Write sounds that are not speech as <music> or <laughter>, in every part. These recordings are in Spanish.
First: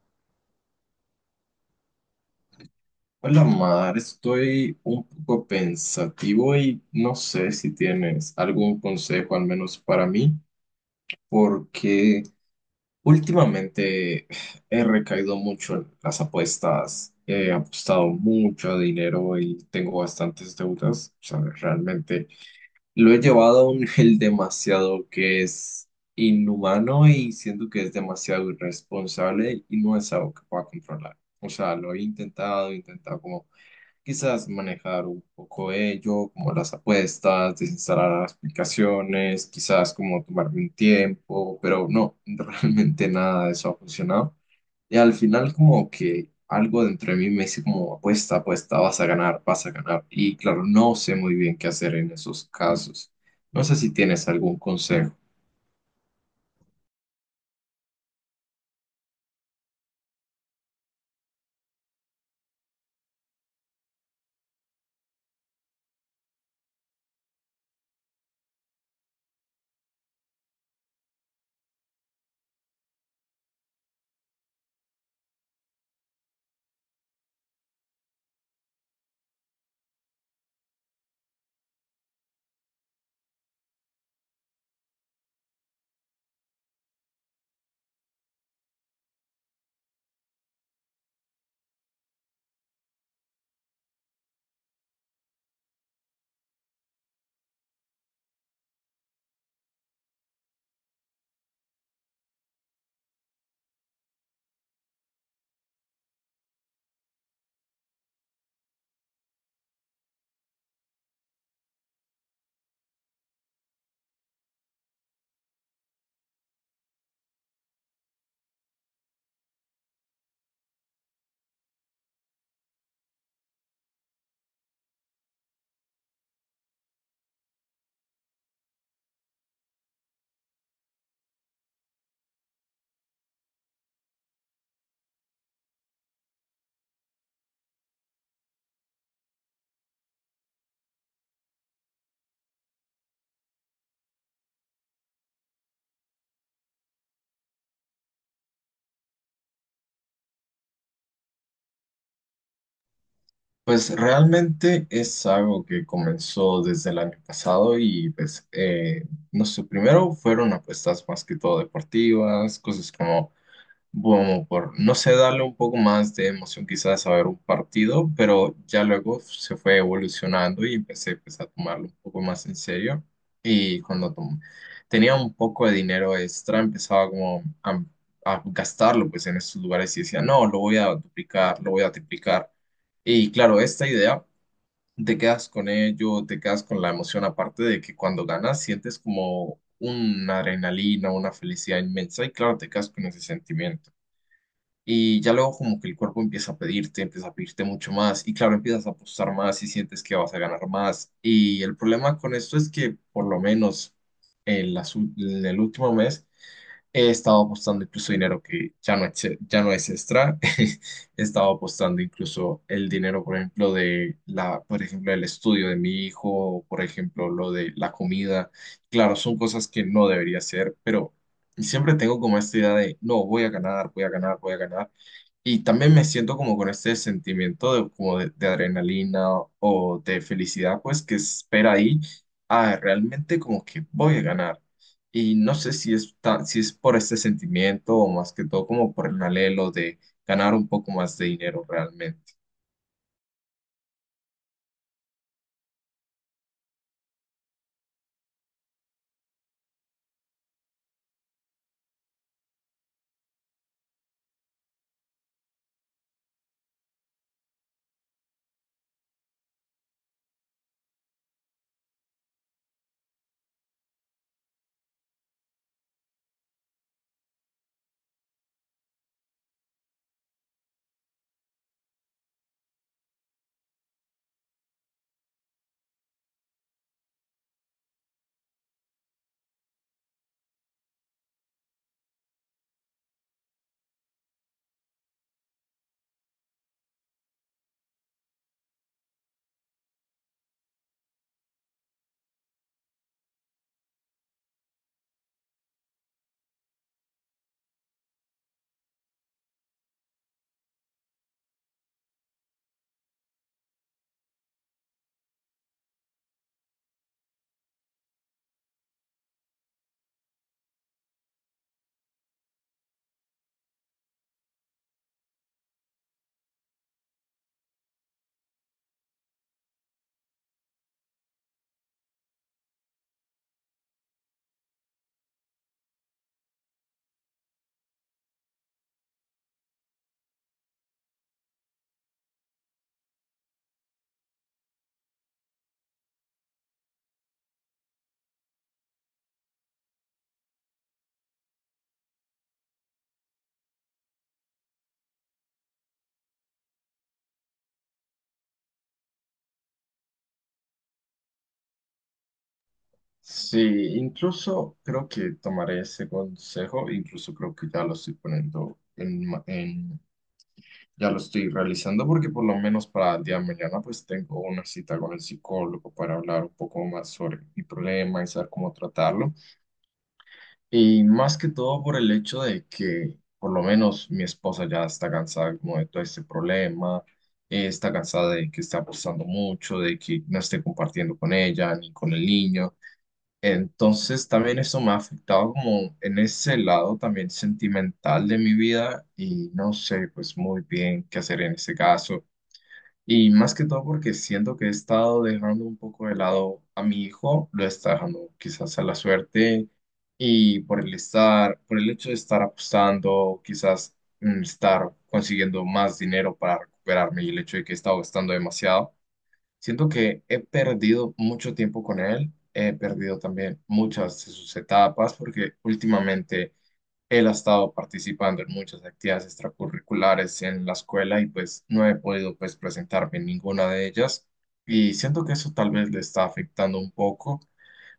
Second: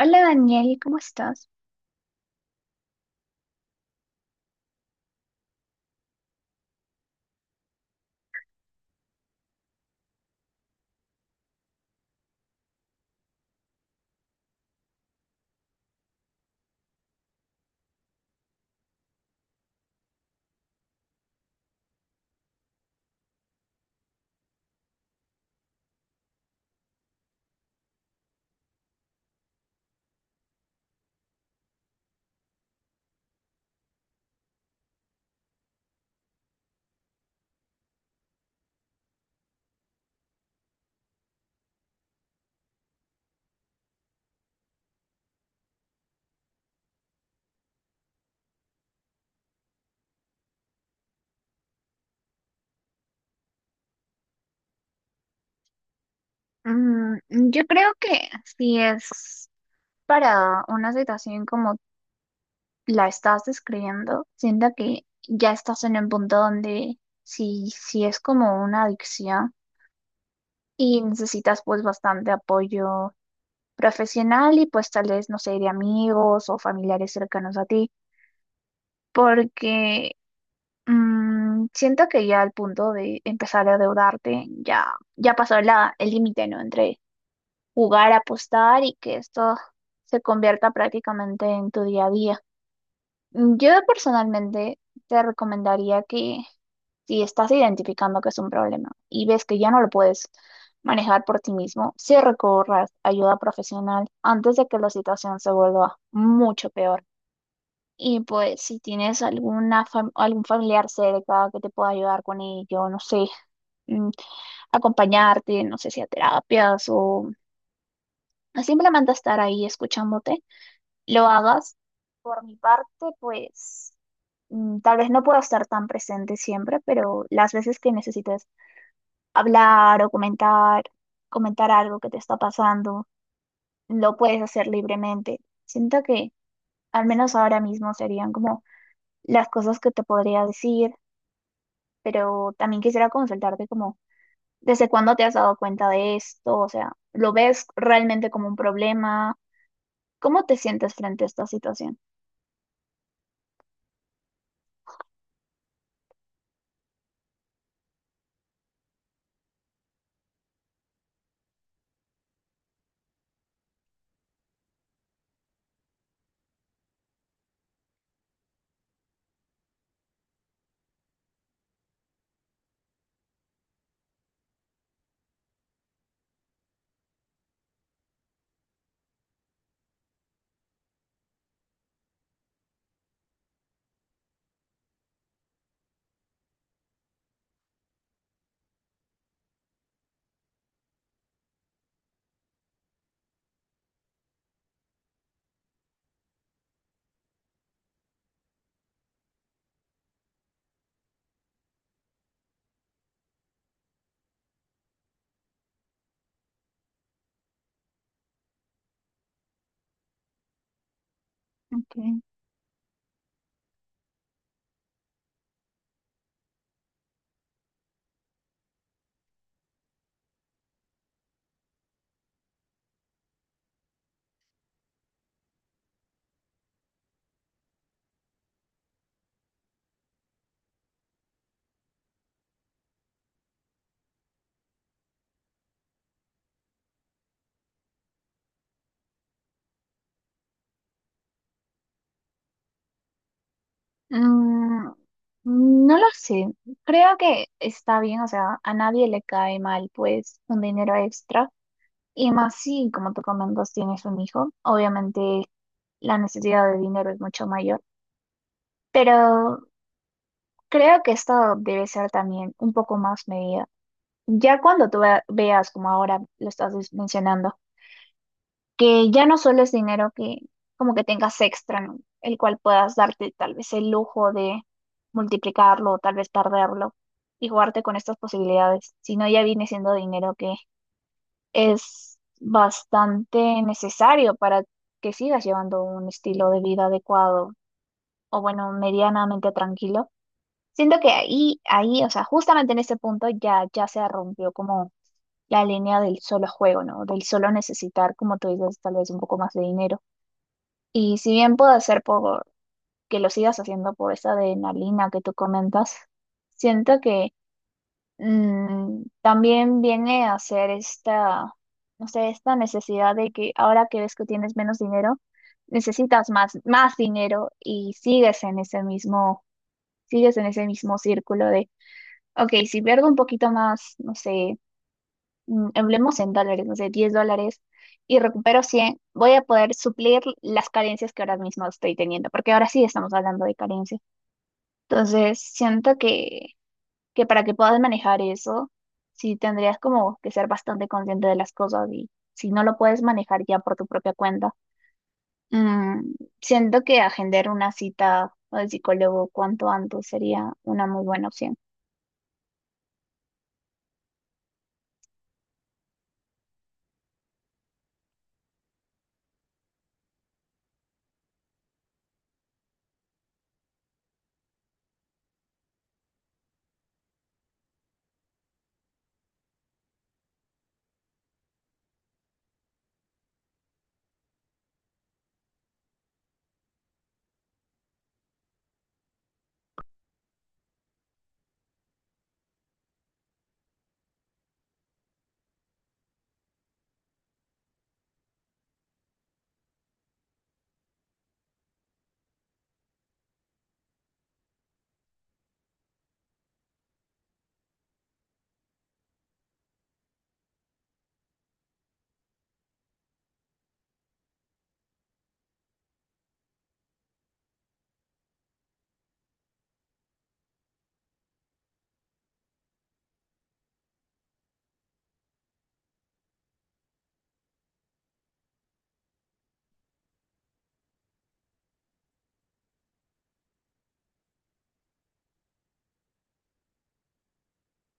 Hola Daniel, ¿cómo estás? Hola, Mar, estoy un poco pensativo y no sé si tienes algún consejo, al menos para mí, porque últimamente he recaído mucho en las apuestas, he apostado mucho dinero y tengo bastantes deudas. O sea, realmente lo he llevado a un nivel demasiado que es inhumano, y siento que es demasiado irresponsable y no es algo que pueda controlar. O sea, lo he intentado como quizás manejar un poco ello, como las apuestas, desinstalar las aplicaciones, quizás como tomarme un tiempo, pero no, <laughs> realmente nada de eso ha funcionado. Y al final como que algo dentro de mí me dice como apuesta, apuesta, vas a ganar, vas a ganar. Y claro, no sé muy bien qué hacer en esos casos. No sé si tienes algún consejo. Yo creo que si es para una situación como la estás describiendo, siento que ya estás en un punto donde si es como una adicción y necesitas pues bastante apoyo profesional y pues tal vez, no sé, de amigos o familiares cercanos a ti, porque mm, siento que ya al punto de empezar a endeudarte ya pasó el límite, ¿no? Entre jugar, apostar y que esto se convierta prácticamente en tu día a día. Yo personalmente te recomendaría que si estás identificando que es un problema y ves que ya no lo puedes manejar por ti mismo, sí recorras ayuda profesional antes de que la situación se vuelva mucho peor. Y pues si tienes algún familiar cerca que te pueda ayudar con ello, no sé, mm, acompañarte, no sé si a terapias o simplemente estar ahí escuchándote, lo hagas. Por mi parte, pues tal vez no puedo estar tan presente siempre, pero las veces que necesites hablar o comentar algo que te está pasando, lo puedes hacer libremente. Siento que al menos ahora mismo serían como las cosas que te podría decir, pero también quisiera consultarte como, ¿desde cuándo te has dado cuenta de esto? O sea, ¿lo ves realmente como un problema? ¿Cómo te sientes frente a esta situación? Pues realmente es algo que comenzó desde el año pasado y pues no sé, primero fueron apuestas más que todo deportivas, cosas como bueno, por no sé, darle un poco más de emoción quizás a ver un partido. Pero ya luego se fue evolucionando y empecé pues, a tomarlo un poco más en serio. Y cuando tenía un poco de dinero extra, empezaba como a gastarlo pues en estos lugares y decía, no, lo voy a duplicar, lo voy a triplicar. Y claro, esta idea, te quedas con ello, te quedas con la emoción, aparte de que cuando ganas sientes como una adrenalina, una felicidad inmensa, y claro, te quedas con ese sentimiento. Y ya luego como que el cuerpo empieza a pedirte mucho más y claro, empiezas a apostar más y sientes que vas a ganar más. Y el problema con esto es que por lo menos en el último mes he estado apostando incluso dinero que ya no es extra. <laughs> He estado apostando Ok. incluso el dinero, por ejemplo, el estudio de mi hijo, por ejemplo, lo de la comida. Claro, son cosas que no debería hacer, pero siempre tengo como esta idea de, no, voy a ganar, voy a ganar, voy a ganar. Y también me siento como con este sentimiento de, como de adrenalina o de felicidad, pues que espera ahí a realmente como que voy a ganar. Y no sé si es por este sentimiento o más que todo como por el anhelo de ganar un poco más de dinero realmente. Mm, no lo sé. Creo que está bien, o sea, a nadie le cae mal, pues, un dinero extra. Y más si, como tú comentas, tienes un hijo. Obviamente, la necesidad de dinero es mucho mayor. Pero creo que esto debe ser también un poco más medida. Ya cuando veas, como ahora lo estás mencionando, que ya no solo es dinero que como que tengas extra, ¿no? El cual puedas darte tal vez el lujo de multiplicarlo o tal vez perderlo y jugarte con estas posibilidades, sino ya viene siendo dinero que es bastante necesario para que sigas llevando un estilo de vida adecuado o bueno, medianamente tranquilo. Siento que ahí, ahí, o sea, justamente en este punto ya se rompió como la línea del solo juego, ¿no? Del solo necesitar, como tú dices, tal vez un poco más de dinero. Y si bien puede ser por que lo sigas haciendo por esa adrenalina que tú comentas, siento que también viene a ser esta, no sé, esta necesidad de que ahora que ves que tienes menos dinero, necesitas más, más dinero y sigues en ese mismo círculo de, ok, si pierdo un poquito más, no sé, hablemos en dólares, no sé, 10 dólares y recupero 100, voy a poder suplir las carencias que ahora mismo estoy teniendo, porque ahora sí estamos hablando de carencias. Entonces, siento que para que puedas manejar eso, sí tendrías como que ser bastante consciente de las cosas y si no lo puedes manejar ya por tu propia cuenta, mm, siento que agendar una cita al psicólogo cuanto antes sería una muy buena opción. Sí, incluso creo que tomaré ese consejo, incluso creo que ya lo estoy poniendo en, ma- en- ya lo estoy realizando, porque por lo menos para el día de mañana pues tengo una cita con el psicólogo para hablar un poco más sobre mi problema y saber cómo tratarlo. Y más que todo por el hecho de que por lo menos mi esposa ya está cansada como de todo este problema, está cansada de que está apostando mucho, de que no esté compartiendo con ella ni con el niño. Entonces también eso me ha afectado como en ese lado también sentimental de mi vida, y no sé pues muy bien qué hacer en ese caso. Y más que todo porque siento que he estado dejando un poco de lado a mi hijo, lo está dejando quizás a la suerte, y por el estar, por el hecho de estar apostando, quizás estar consiguiendo más dinero para recuperarme, y el hecho de que he estado gastando demasiado. Siento que he perdido mucho tiempo con él, he perdido también muchas de sus etapas porque últimamente él ha estado participando en muchas actividades extracurriculares en la escuela y pues no he podido pues presentarme en ninguna de ellas, y siento que eso tal vez le está afectando un poco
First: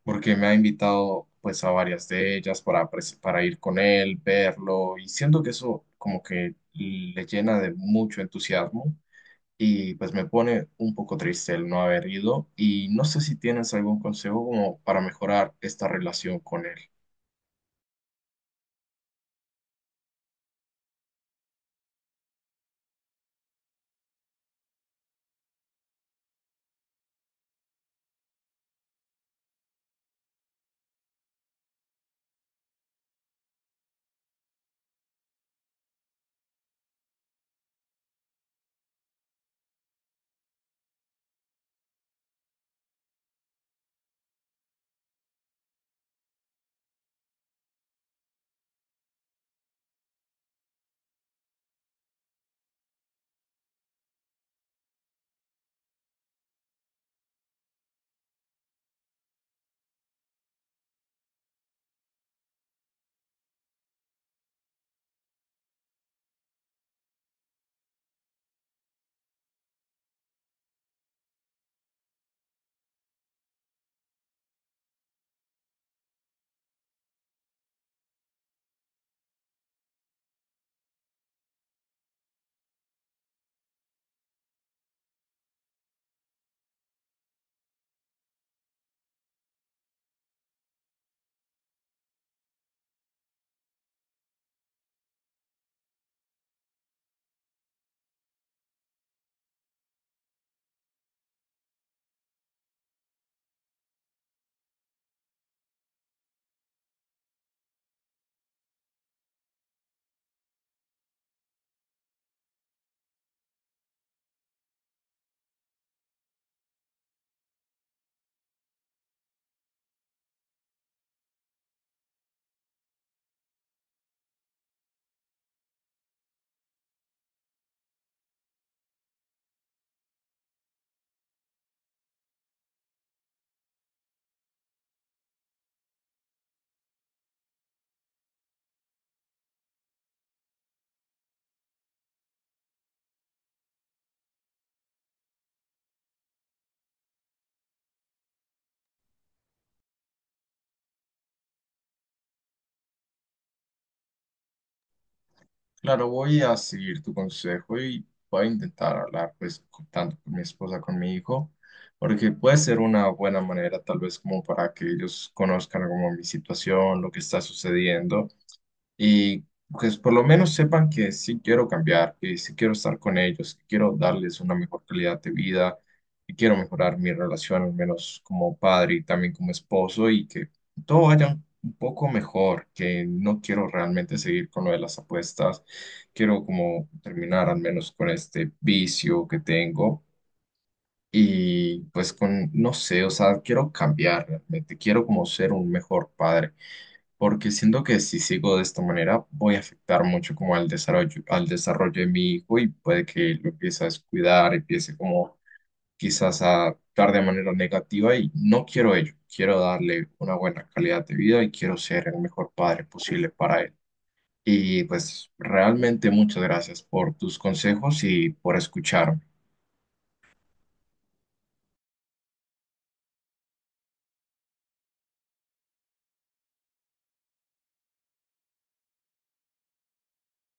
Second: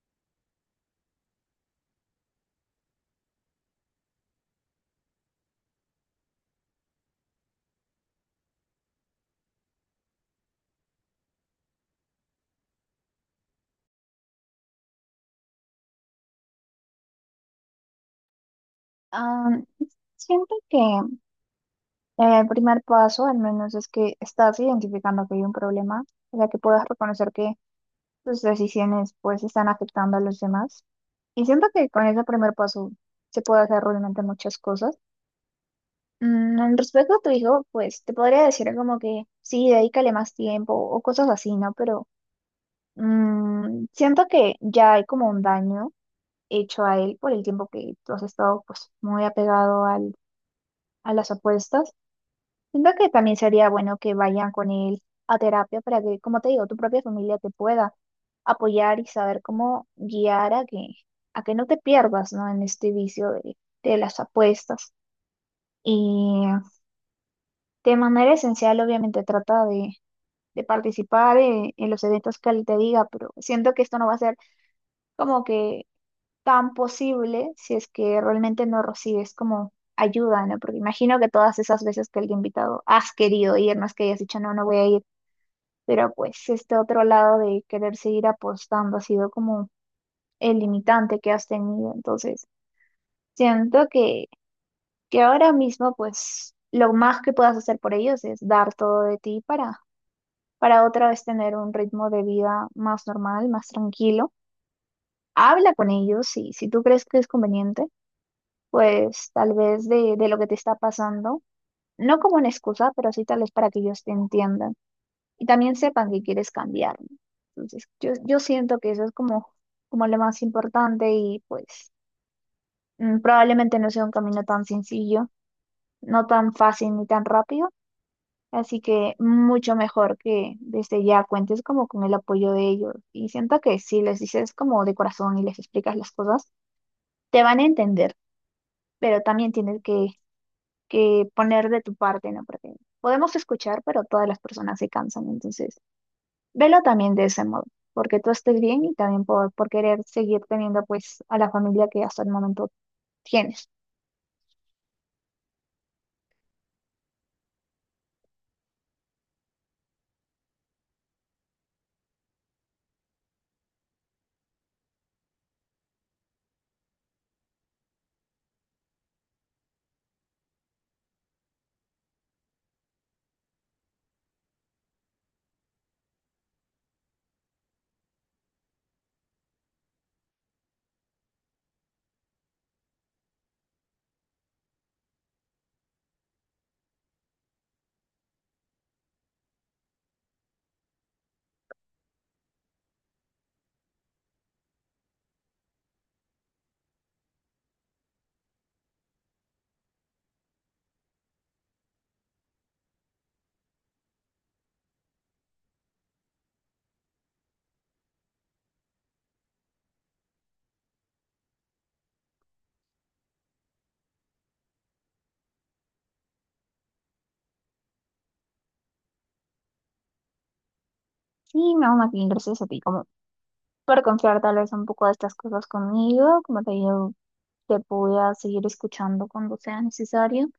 porque me ha invitado pues a varias de ellas para ir con él, verlo, y siento que eso como que le llena de mucho entusiasmo, y pues me pone un poco triste el no haber ido. Y no sé si tienes algún consejo como para mejorar esta relación con él. Ah, Siento que el primer paso, al menos, es que estás identificando que hay un problema, o sea, que puedas reconocer que tus decisiones pues están afectando a los demás. Y siento que con ese primer paso se puede hacer realmente muchas cosas. En respecto a tu hijo, pues te podría decir como que sí, dedícale más tiempo o cosas así, ¿no? Pero siento que ya hay como un daño hecho a él por el tiempo que tú has estado pues muy apegado a las apuestas. Siento que también sería bueno que vayan con él a terapia para que, como te digo, tu propia familia te pueda apoyar y saber cómo guiar a a que no te pierdas, ¿no? En este vicio de las apuestas. Y de manera esencial, obviamente, trata de participar en los eventos que él te diga, pero siento que esto no va a ser como que tan posible si es que realmente no recibes como ayuda, ¿no? Porque imagino que todas esas veces que el invitado has querido ir, no es que hayas dicho, no, no voy a ir, pero pues este otro lado de querer seguir apostando ha sido como el limitante que has tenido. Entonces, siento que ahora mismo pues lo más que puedas hacer por ellos es dar todo de ti para otra vez tener un ritmo de vida más normal, más tranquilo. Habla con ellos y si tú crees que es conveniente, pues tal vez de lo que te está pasando, no como una excusa, pero sí tal vez para que ellos te entiendan, y también sepan que quieres cambiar, ¿no? Entonces, yo siento que eso es como, como lo más importante y pues probablemente no sea un camino tan sencillo, no tan fácil ni tan rápido, así que mucho mejor que desde ya cuentes como con el apoyo de ellos y siento que si les dices como de corazón y les explicas las cosas, te van a entender, pero también tienes que poner de tu parte, ¿no? Porque podemos escuchar, pero todas las personas se cansan, entonces. Velo también de ese modo, porque tú estés bien y también por querer seguir teniendo pues a la familia que hasta el momento tienes. Claro, voy a seguir tu consejo y voy a intentar hablar pues tanto con mi esposa, con mi hijo, porque puede ser una buena manera tal vez como para que ellos conozcan como mi situación, lo que está sucediendo. Y pues por lo menos sepan que sí quiero cambiar, que sí quiero estar con ellos, que quiero darles una mejor calidad de vida, que quiero mejorar mi relación al menos como padre y también como esposo, y que todo vaya un poco mejor, que no quiero realmente seguir con lo de las apuestas, quiero como terminar al menos con este vicio que tengo. Y pues con, no sé, o sea, quiero cambiar realmente, quiero como ser un mejor padre, porque siento que si sigo de esta manera voy a afectar mucho como al desarrollo de mi hijo, y puede que lo empiece a descuidar, empiece como quizás a actuar de manera negativa, y no quiero ello, quiero darle una buena calidad de vida y quiero ser el mejor padre posible para él. Y pues realmente muchas gracias por tus consejos y por escucharme. Y no, más gracias a ti, como por confiar tal vez un poco de estas cosas conmigo, como te digo, te voy a seguir escuchando cuando sea necesario.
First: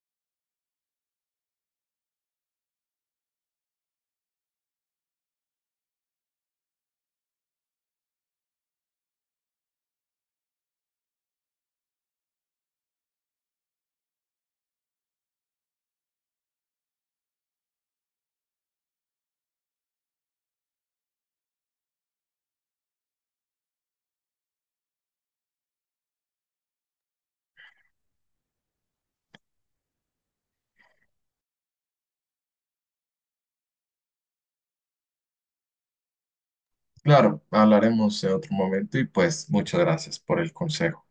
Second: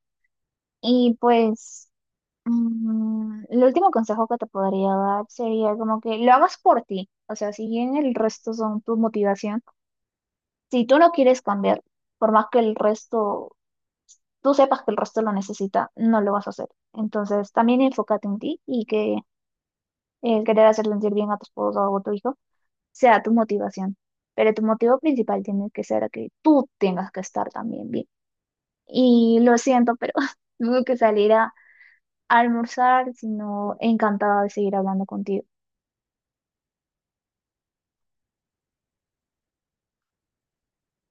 Y pues el último consejo que te podría dar sería como que lo hagas por ti. O sea, si bien el resto son tu motivación, si tú no quieres cambiar, por más que el resto tú sepas que el resto lo necesita, no lo vas a hacer. Entonces, también enfócate en ti y que el querer hacer sentir bien a tu esposo o a tu hijo sea tu motivación. Pero tu motivo principal tiene que ser que tú tengas que estar también bien. Y lo siento, pero <laughs> tengo que salir a almorzar, sino encantada de seguir hablando contigo. Claro, hablaremos en otro momento y pues muchas gracias por el consejo.